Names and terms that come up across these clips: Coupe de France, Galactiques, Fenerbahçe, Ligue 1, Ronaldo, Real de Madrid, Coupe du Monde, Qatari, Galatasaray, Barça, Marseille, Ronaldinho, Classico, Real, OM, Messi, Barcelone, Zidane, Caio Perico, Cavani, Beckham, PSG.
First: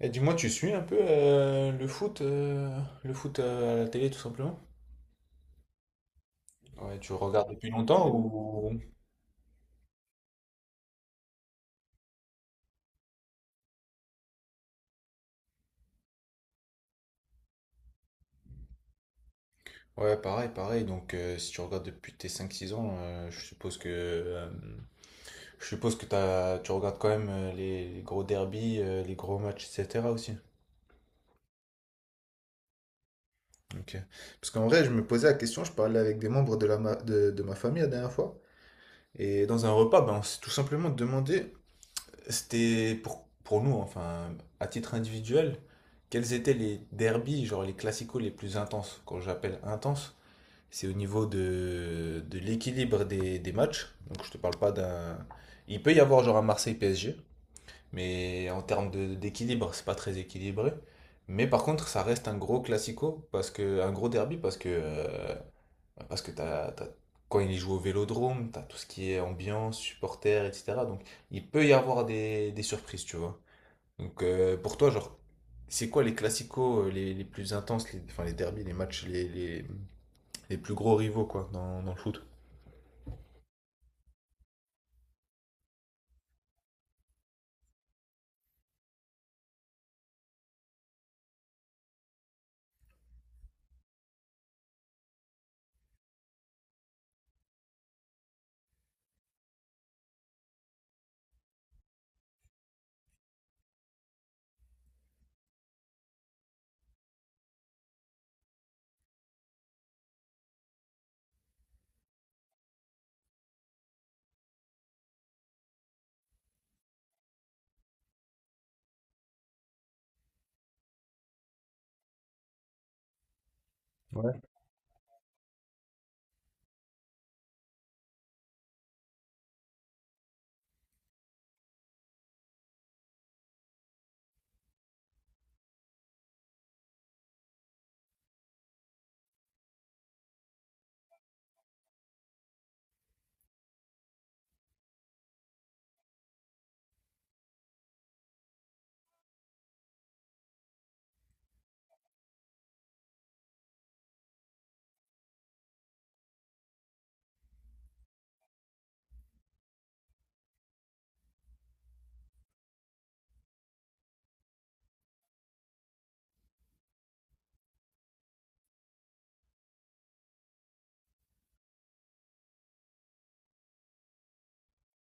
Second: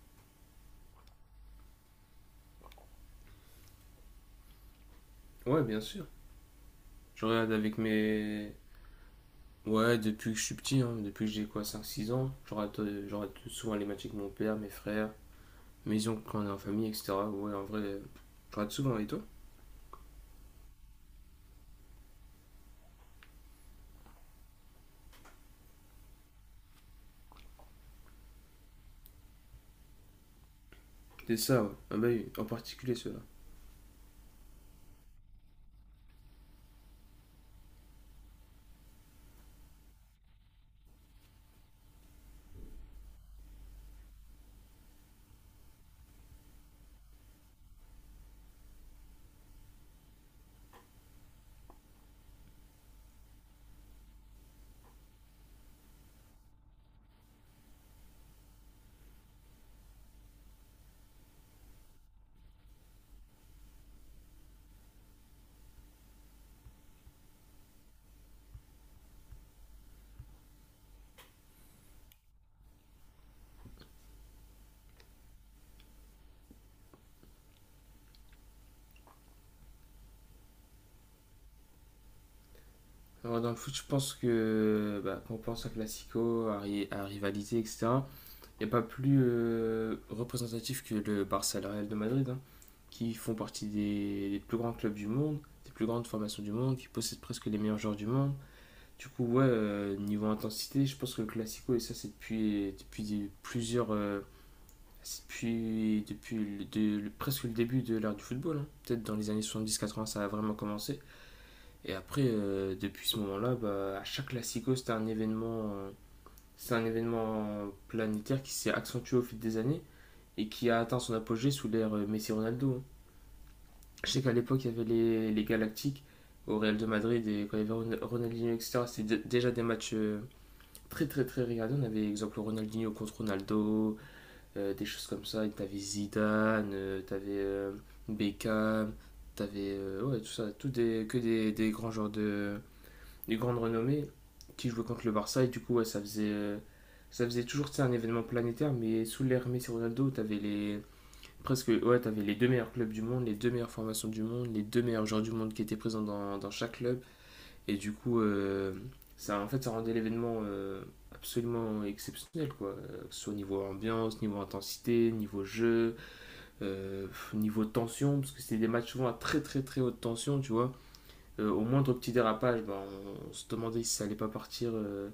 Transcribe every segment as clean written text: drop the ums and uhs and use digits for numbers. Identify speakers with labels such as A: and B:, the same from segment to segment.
A: Et dis-moi, tu suis un peu le foot à la télé tout simplement?
B: Ouais, bien sûr.
A: Ouais, tu
B: Je
A: regardes
B: regarde
A: depuis
B: avec
A: longtemps
B: mes.
A: ou...
B: Ouais, depuis que je suis petit, hein, depuis que j'ai quoi, cinq six ans, je regarde souvent les matchs avec mon père, mes frères, mes oncles quand on est en famille, etc. Ouais, en vrai, je regarde souvent, et toi?
A: Ouais, pareil, pareil. Si tu regardes depuis tes cinq, six ans, je suppose que tu regardes quand même les gros derbies, les gros matchs, etc. aussi.
B: C'est ça, ouais. Ah bah oui, en particulier ceux-là.
A: Ok. Parce qu'en vrai, je me posais la question, je parlais avec des membres de ma famille la dernière fois. Et dans un repas, ben, on s'est tout simplement demandé, c'était pour nous, enfin, à titre individuel, quels étaient les derbies, genre les classicos les plus intenses? Quand j'appelle intense, c'est au niveau de l'équilibre des matchs. Donc je te parle pas d'un. Il peut y avoir genre un Marseille-PSG, mais en d'équilibre, c'est pas très équilibré. Mais par contre, ça reste un gros classico, parce que, un gros derby, parce que t'as- quand il joue au Vélodrome, t'as tout ce qui est ambiance, supporters, etc. Donc il peut y avoir des surprises, tu vois. Pour toi, genre, c'est quoi les classicos les plus intenses, les, enfin les derbies, les matchs, les plus gros rivaux, quoi, dans le foot?
B: Alors, dans le foot, je pense que bah, quand on pense à Classico, à rivalité, etc., il n'y a pas plus représentatif que le Barça et le Real de Madrid, hein, qui font partie des plus grands clubs du monde, des plus grandes formations du monde, qui possèdent presque les meilleurs joueurs du monde. Du coup, ouais, niveau intensité, je pense que le Classico, et ça, c'est depuis plusieurs. C'est depuis presque le début de l'ère du football, hein. Peut-être dans les années soixante-dix quatre-vingts ça a vraiment commencé. Et après, depuis ce moment-là, bah, à chaque Classico, c'était un événement. C'est un événement planétaire qui s'est accentué au fil des années et qui a atteint son apogée sous l'ère Messi-Ronaldo, hein. Je sais qu'à
A: Ouais.
B: l'époque, il y avait les Galactiques au Real de Madrid et quand il y avait et etc. C'était déjà des matchs très très très regardé. On avait exemple Ronaldinho contre Ronaldo, des choses comme ça. Et t'avais Zidane, t'avais Beckham, t'avais ouais, tout ça, tout des, que des grands joueurs de des grandes renommées qui jouaient contre le Barça et du coup ouais, ça faisait toujours tu sais, un événement planétaire. Mais sous l'ère Messi Ronaldo, t'avais les deux meilleurs clubs du monde, les deux meilleures formations du monde, les deux meilleurs joueurs du monde qui étaient présents dans, dans chaque club. Et du coup, ça, en fait, ça rendait l'événement absolument exceptionnel, quoi. Que ce soit au niveau ambiance, niveau intensité, niveau jeu, niveau tension, parce que c'était des matchs souvent à très très très haute tension, tu vois. Au moindre petit dérapage, ben, on se demandait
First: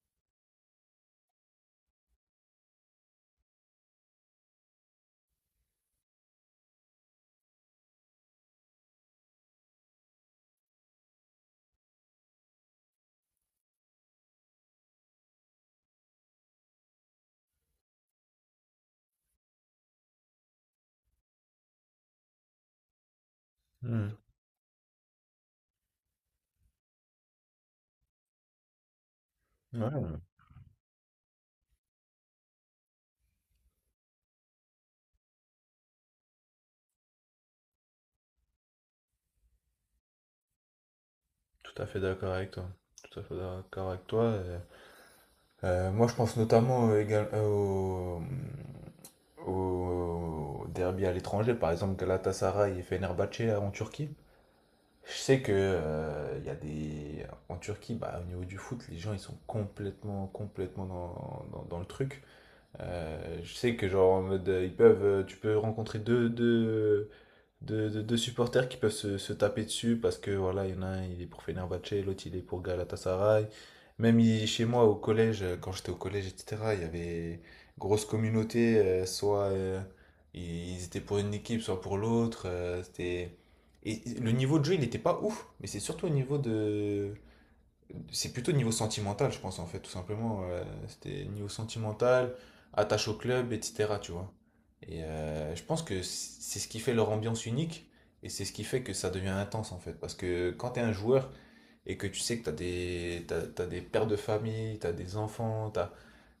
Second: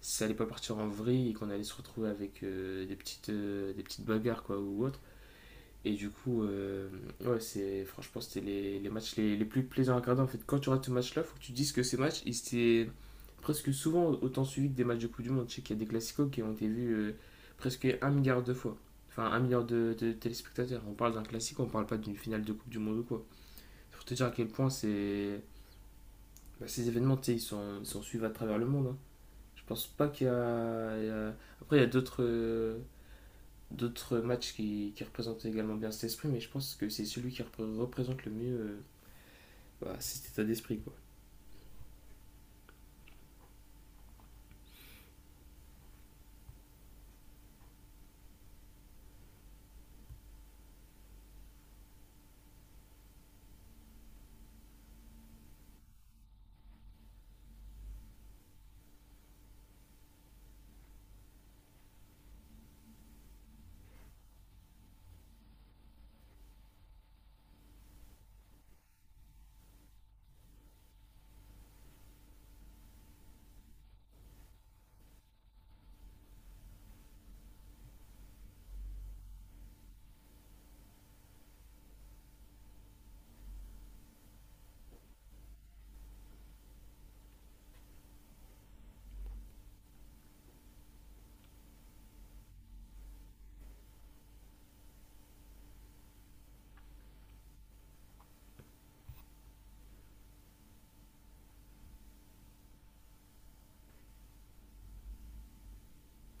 B: si ça allait pas partir en vrille et qu'on allait se retrouver avec des petites bagarres, quoi, ou autre. Et du coup, ouais, franchement, c'était les matchs les plus plaisants à regarder. En fait, quand tu regardes ce match-là, faut que tu te dises que ces matchs, ils étaient presque souvent autant suivis que des matchs de Coupe du Monde. Je sais qu'il y a des classicos qui ont été vus presque un milliard de fois. Enfin, un milliard de téléspectateurs. On parle d'un classique, on parle pas d'une finale de Coupe du Monde ou quoi. C'est pour
A: Hmm.
B: te dire à quel point c'est... bah, ces événements, tu sais, ils sont suivis à travers le monde, hein. Je
A: Ouais,
B: pense pas
A: euh,
B: qu'il y a... il y a- Après, il y a d'autres... d'autres matchs qui représentent également bien cet esprit, mais je pense que c'est celui qui représente le mieux bah, cet état d'esprit, quoi.
A: Tout à fait d'accord avec toi. Tout à fait d'accord avec toi. Moi, je pense notamment au derby à l'étranger, par exemple Galatasaray et Fenerbahçe là, en Turquie. Je sais que il y a des en Turquie, bah, au niveau du foot, les gens ils sont complètement complètement dans, dans le truc. Je sais que genre en mode, ils peuvent, tu peux rencontrer deux, de supporters qui peuvent se taper dessus parce que voilà, il y en a un, il est pour Fenerbahçe, l'autre il est pour Galatasaray. Même il- chez moi au collège, quand j'étais au collège, etc., il y avait grosse communauté, soit ils étaient pour une équipe, soit pour l'autre. C'était... Et le niveau de jeu, il n'était pas ouf, mais c'est surtout au niveau de, c'est plutôt niveau sentimental, je pense, en fait, tout simplement. C'était niveau sentimental, attache au club, etc., tu vois. Et je pense que c'est ce qui fait leur ambiance unique et c'est ce qui fait que ça devient intense, en fait. Parce que quand t'es un joueur et que tu sais que t'as des pères de famille, t'as des enfants,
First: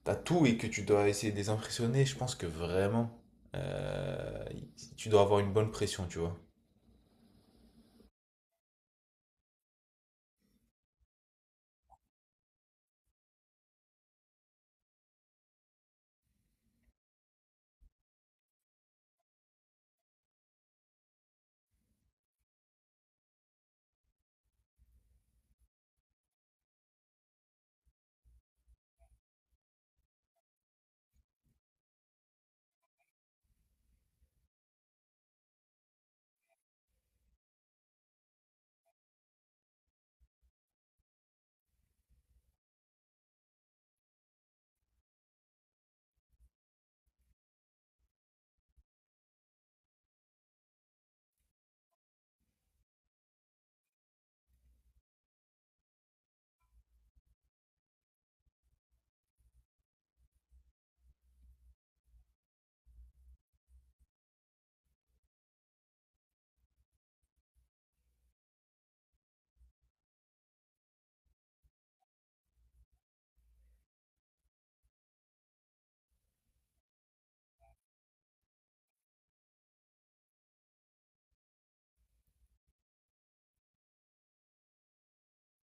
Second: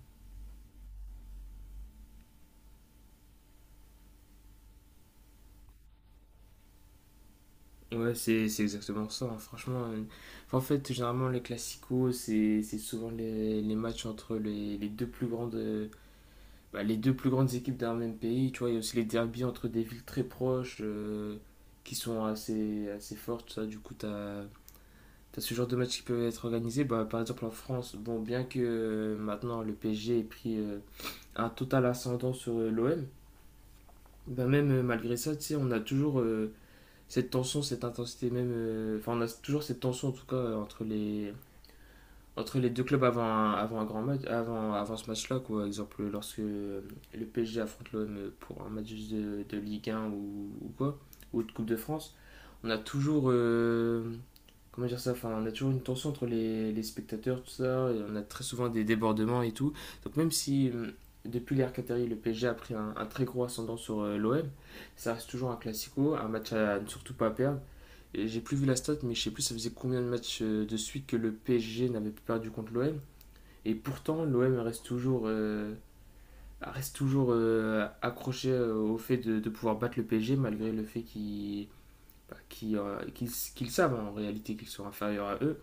A: t'as tout et que tu dois essayer de les impressionner, je pense que vraiment, euh, tu dois avoir une bonne pression, tu vois.
B: Ouais, c'est exactement ça, hein. Franchement, enfin, en fait, généralement, les classicos, c'est souvent les matchs entre les deux plus grandes équipes d'un même pays. Tu vois, il y a aussi les derbies entre des villes très proches qui sont assez fortes. Ça. Du coup, tu as, ce genre de matchs qui peuvent être organisés. Bah, par exemple, en France, bon, bien que maintenant le PSG ait pris un total ascendant sur l'OM. Ben même malgré ça, tu sais, on a toujours cette tension, cette intensité même, enfin on a toujours cette tension en tout cas entre les deux clubs avant un grand match, avant ce match-là, quoi. Par exemple, lorsque le PSG affronte l'OM pour un match de Ligue 1 ou quoi, ou de Coupe de France, on a toujours, comment dire ça, enfin, on a toujours une tension entre les spectateurs, tout ça, et on a très souvent des débordements et tout. Donc même si depuis l'ère Qatari, le PSG a pris un très gros ascendant sur l'OM, ça reste toujours un classico, un match à ne surtout pas perdre. Et j'ai plus vu la stat, mais je sais plus ça faisait combien de matchs de suite que le PSG n'avait plus perdu contre l'OM. Et pourtant, l'OM reste toujours accroché au fait de pouvoir battre le PSG, malgré le fait qu'ils savent hein, en réalité qu'ils sont inférieurs à eux.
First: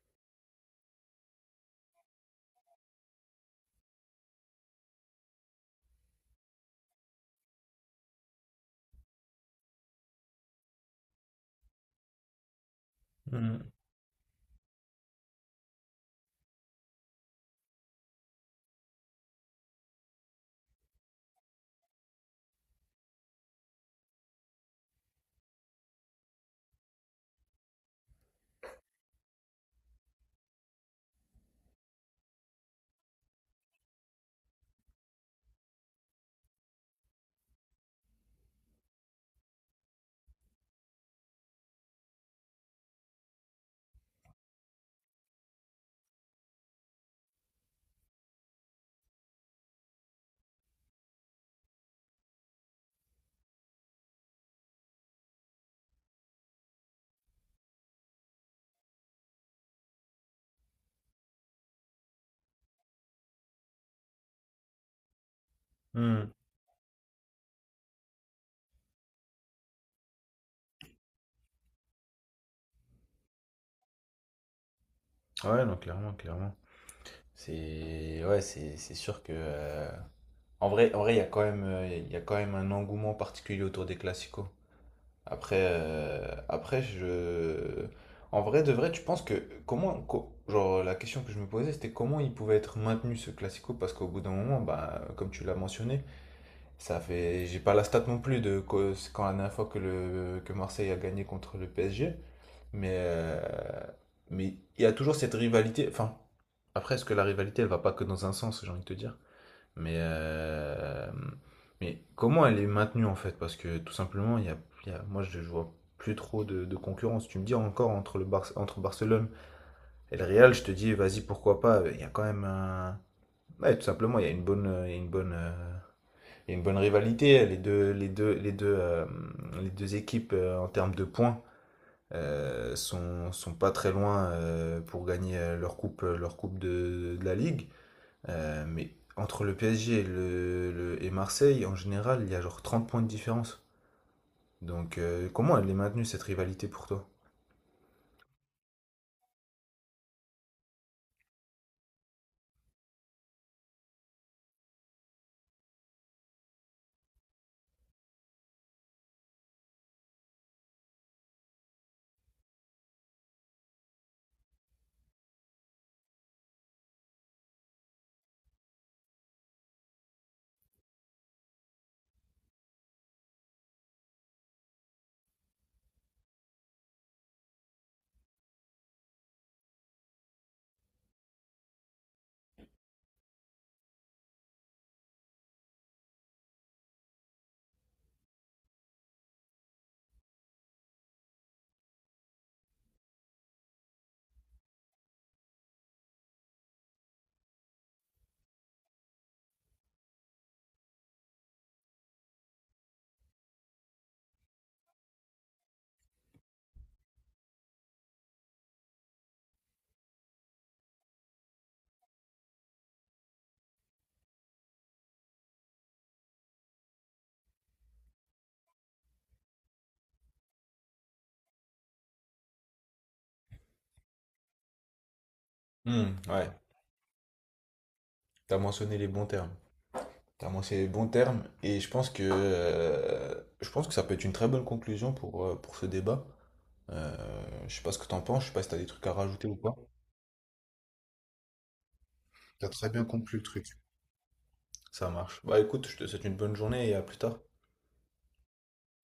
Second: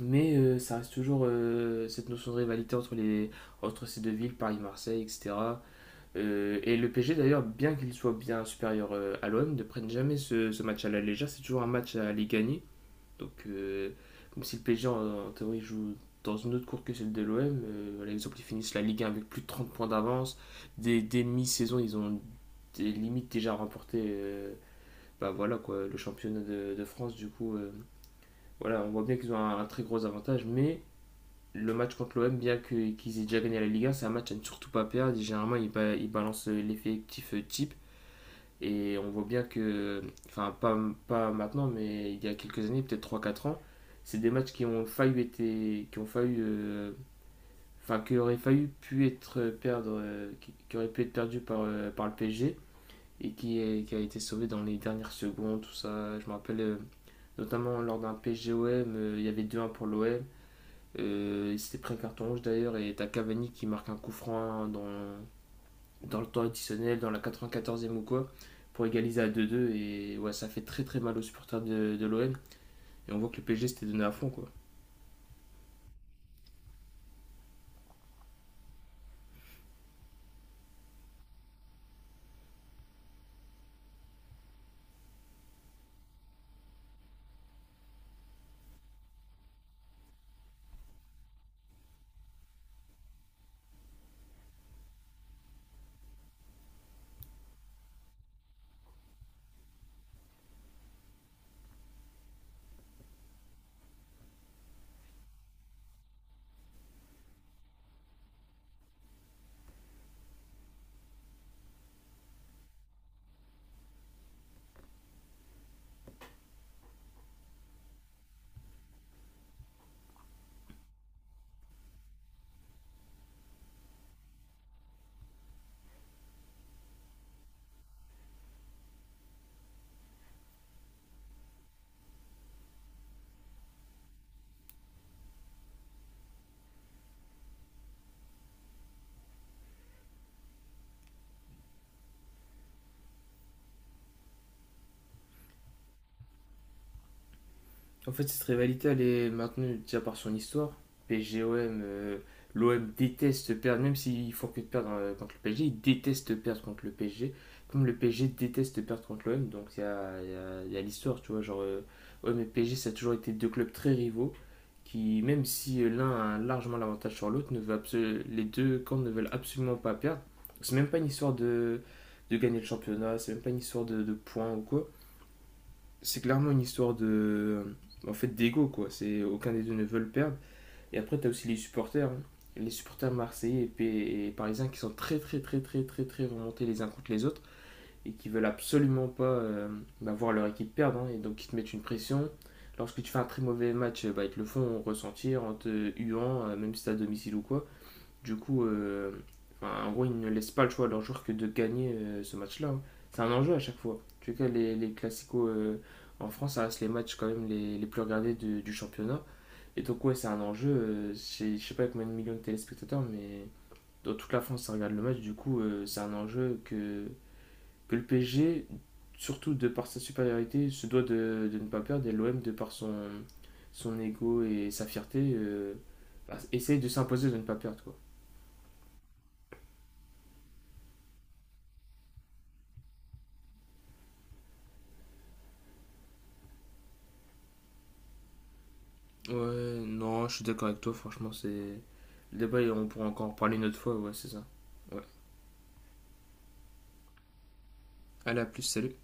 B: Mais ça reste toujours cette notion de rivalité entre ces deux villes, Paris-Marseille, etc. Et le PSG d'ailleurs, bien qu'il soit bien supérieur à l'OM, ne prennent jamais ce match à la légère. C'est toujours un match à aller gagner. Donc,
A: Mhm.
B: comme si le PSG en théorie joue dans une autre course que celle de l'OM, par exemple, ils finissent la Ligue 1 avec plus de 30 points d'avance. Dès mi-saison, ils ont des limites déjà remporté bah voilà, quoi, le championnat de France. Du coup, voilà, on voit bien qu'ils ont un très gros avantage, mais le match contre l'OM, bien qu'ils aient déjà gagné la Ligue 1, c'est un match à ne surtout pas perdre. Généralement, ils balancent l'effectif type. Et on voit bien que, enfin, pas maintenant, mais il y a quelques années, peut-être trois quatre ans, c'est des matchs qui ont failli été, qui ont failli, enfin, qui auraient failli pu être perdre, qui auraient pu être perdus par le PSG et qui a été sauvé dans les dernières secondes, tout ça. Je me rappelle notamment lors d'un PSG-OM, il y avait deux 1 pour l'OM. Il s'était pris un carton rouge d'ailleurs et t'as Cavani qui marque un coup franc dans le
A: Mhm.
B: temps additionnel, dans la 94e ou quoi, pour égaliser à 2-2. Et ouais, ça fait très très mal aux supporters de l'OM. Et on voit que le PSG s'était donné à fond, quoi.
A: Ouais, non, clairement, clairement. C'est ouais, c'est sûr que en vrai, il y a quand même il y a quand même un engouement particulier autour des classicos. Après je en vrai de vrai, tu penses que comment genre la question que je me posais c'était comment il pouvait être maintenu ce classico parce qu'au bout d'un moment bah comme tu l'as mentionné, ça fait j'ai pas la stat non plus de c'est quand la dernière fois que le que Marseille a gagné contre le PSG, mais euh, mais il y a toujours cette rivalité enfin après, est-ce que la rivalité, elle va pas que dans un sens, j'ai envie de te dire? Mais, euh, mais comment elle est maintenue en fait? Parce que tout simplement, il y a- moi je vois plus trop de concurrence. Tu me dis encore entre, entre Barcelone et le Real, je te dis vas-y, pourquoi pas? Il y a quand même un. Ouais, tout simplement, il y a une bonne rivalité. Les deux équipes en termes de points sont pas très loin pour gagner leur coupe de la Ligue. Mais entre le PSG et Marseille, en général, il y a genre 30 points de différence. Donc, comment elle est maintenue, cette rivalité pour toi?
B: En fait, cette rivalité, elle est maintenue déjà par son histoire. PSG-OM, l'OM déteste perdre, même s'ils font que de perdre contre le PSG, ils détestent perdre contre le PSG. Comme le PSG déteste perdre contre l'OM, donc il y a l'histoire, tu vois. Genre, OM et PSG, ça a toujours été deux clubs très rivaux qui, même si l'un a largement l'avantage sur l'autre, ne veut absolu- les deux camps ne veulent absolument pas perdre. C'est même pas une histoire de gagner le championnat, c'est même pas une histoire de points ou quoi. C'est clairement une histoire de en fait d'ego quoi. C'est aucun des deux ne veut le perdre. Et après tu as aussi les supporters, hein. Les supporters marseillais et parisiens qui sont très très très très très très remontés les uns contre les autres et qui veulent absolument pas bah, voir leur équipe perdre, hein. Et donc ils te mettent une pression lorsque tu fais un très mauvais match bah, ils te le font ressentir en te huant même si t'es à domicile ou quoi. Du coup, enfin, en gros, ils ne laissent pas le choix à leurs joueurs que de gagner ce match-là, hein. C'est un enjeu à chaque fois. En tout cas, les classicos en France, ça reste les matchs quand même les plus regardés du championnat. Et donc, ouais, c'est un enjeu. Je sais pas combien de millions de téléspectateurs, mais dans toute la France, ça regarde le match. Du coup, c'est un enjeu que le PSG, surtout de par sa supériorité, se doit de ne pas perdre. Et l'OM, de par son ego et sa fierté,
A: Hmm,
B: bah,
A: ouais,
B: essaye de s'imposer de ne pas perdre, quoi.
A: t'as mentionné les bons termes. T'as mentionné les bons termes, et je pense que ça peut être une très bonne conclusion pour ce débat. Euh, je sais pas ce que t'en penses, je sais pas si t'as des trucs à rajouter ou pas.
B: Ouais, non, je suis d'accord avec toi, franchement, c'est... Le débat,
A: T'as
B: on
A: très bien
B: pourra encore en
A: compris le
B: parler une
A: truc.
B: autre fois, ouais, c'est ça. Ouais.
A: Ça marche. Bah écoute, je te souhaite une bonne journée et à plus tard.
B: Allez, à plus, salut.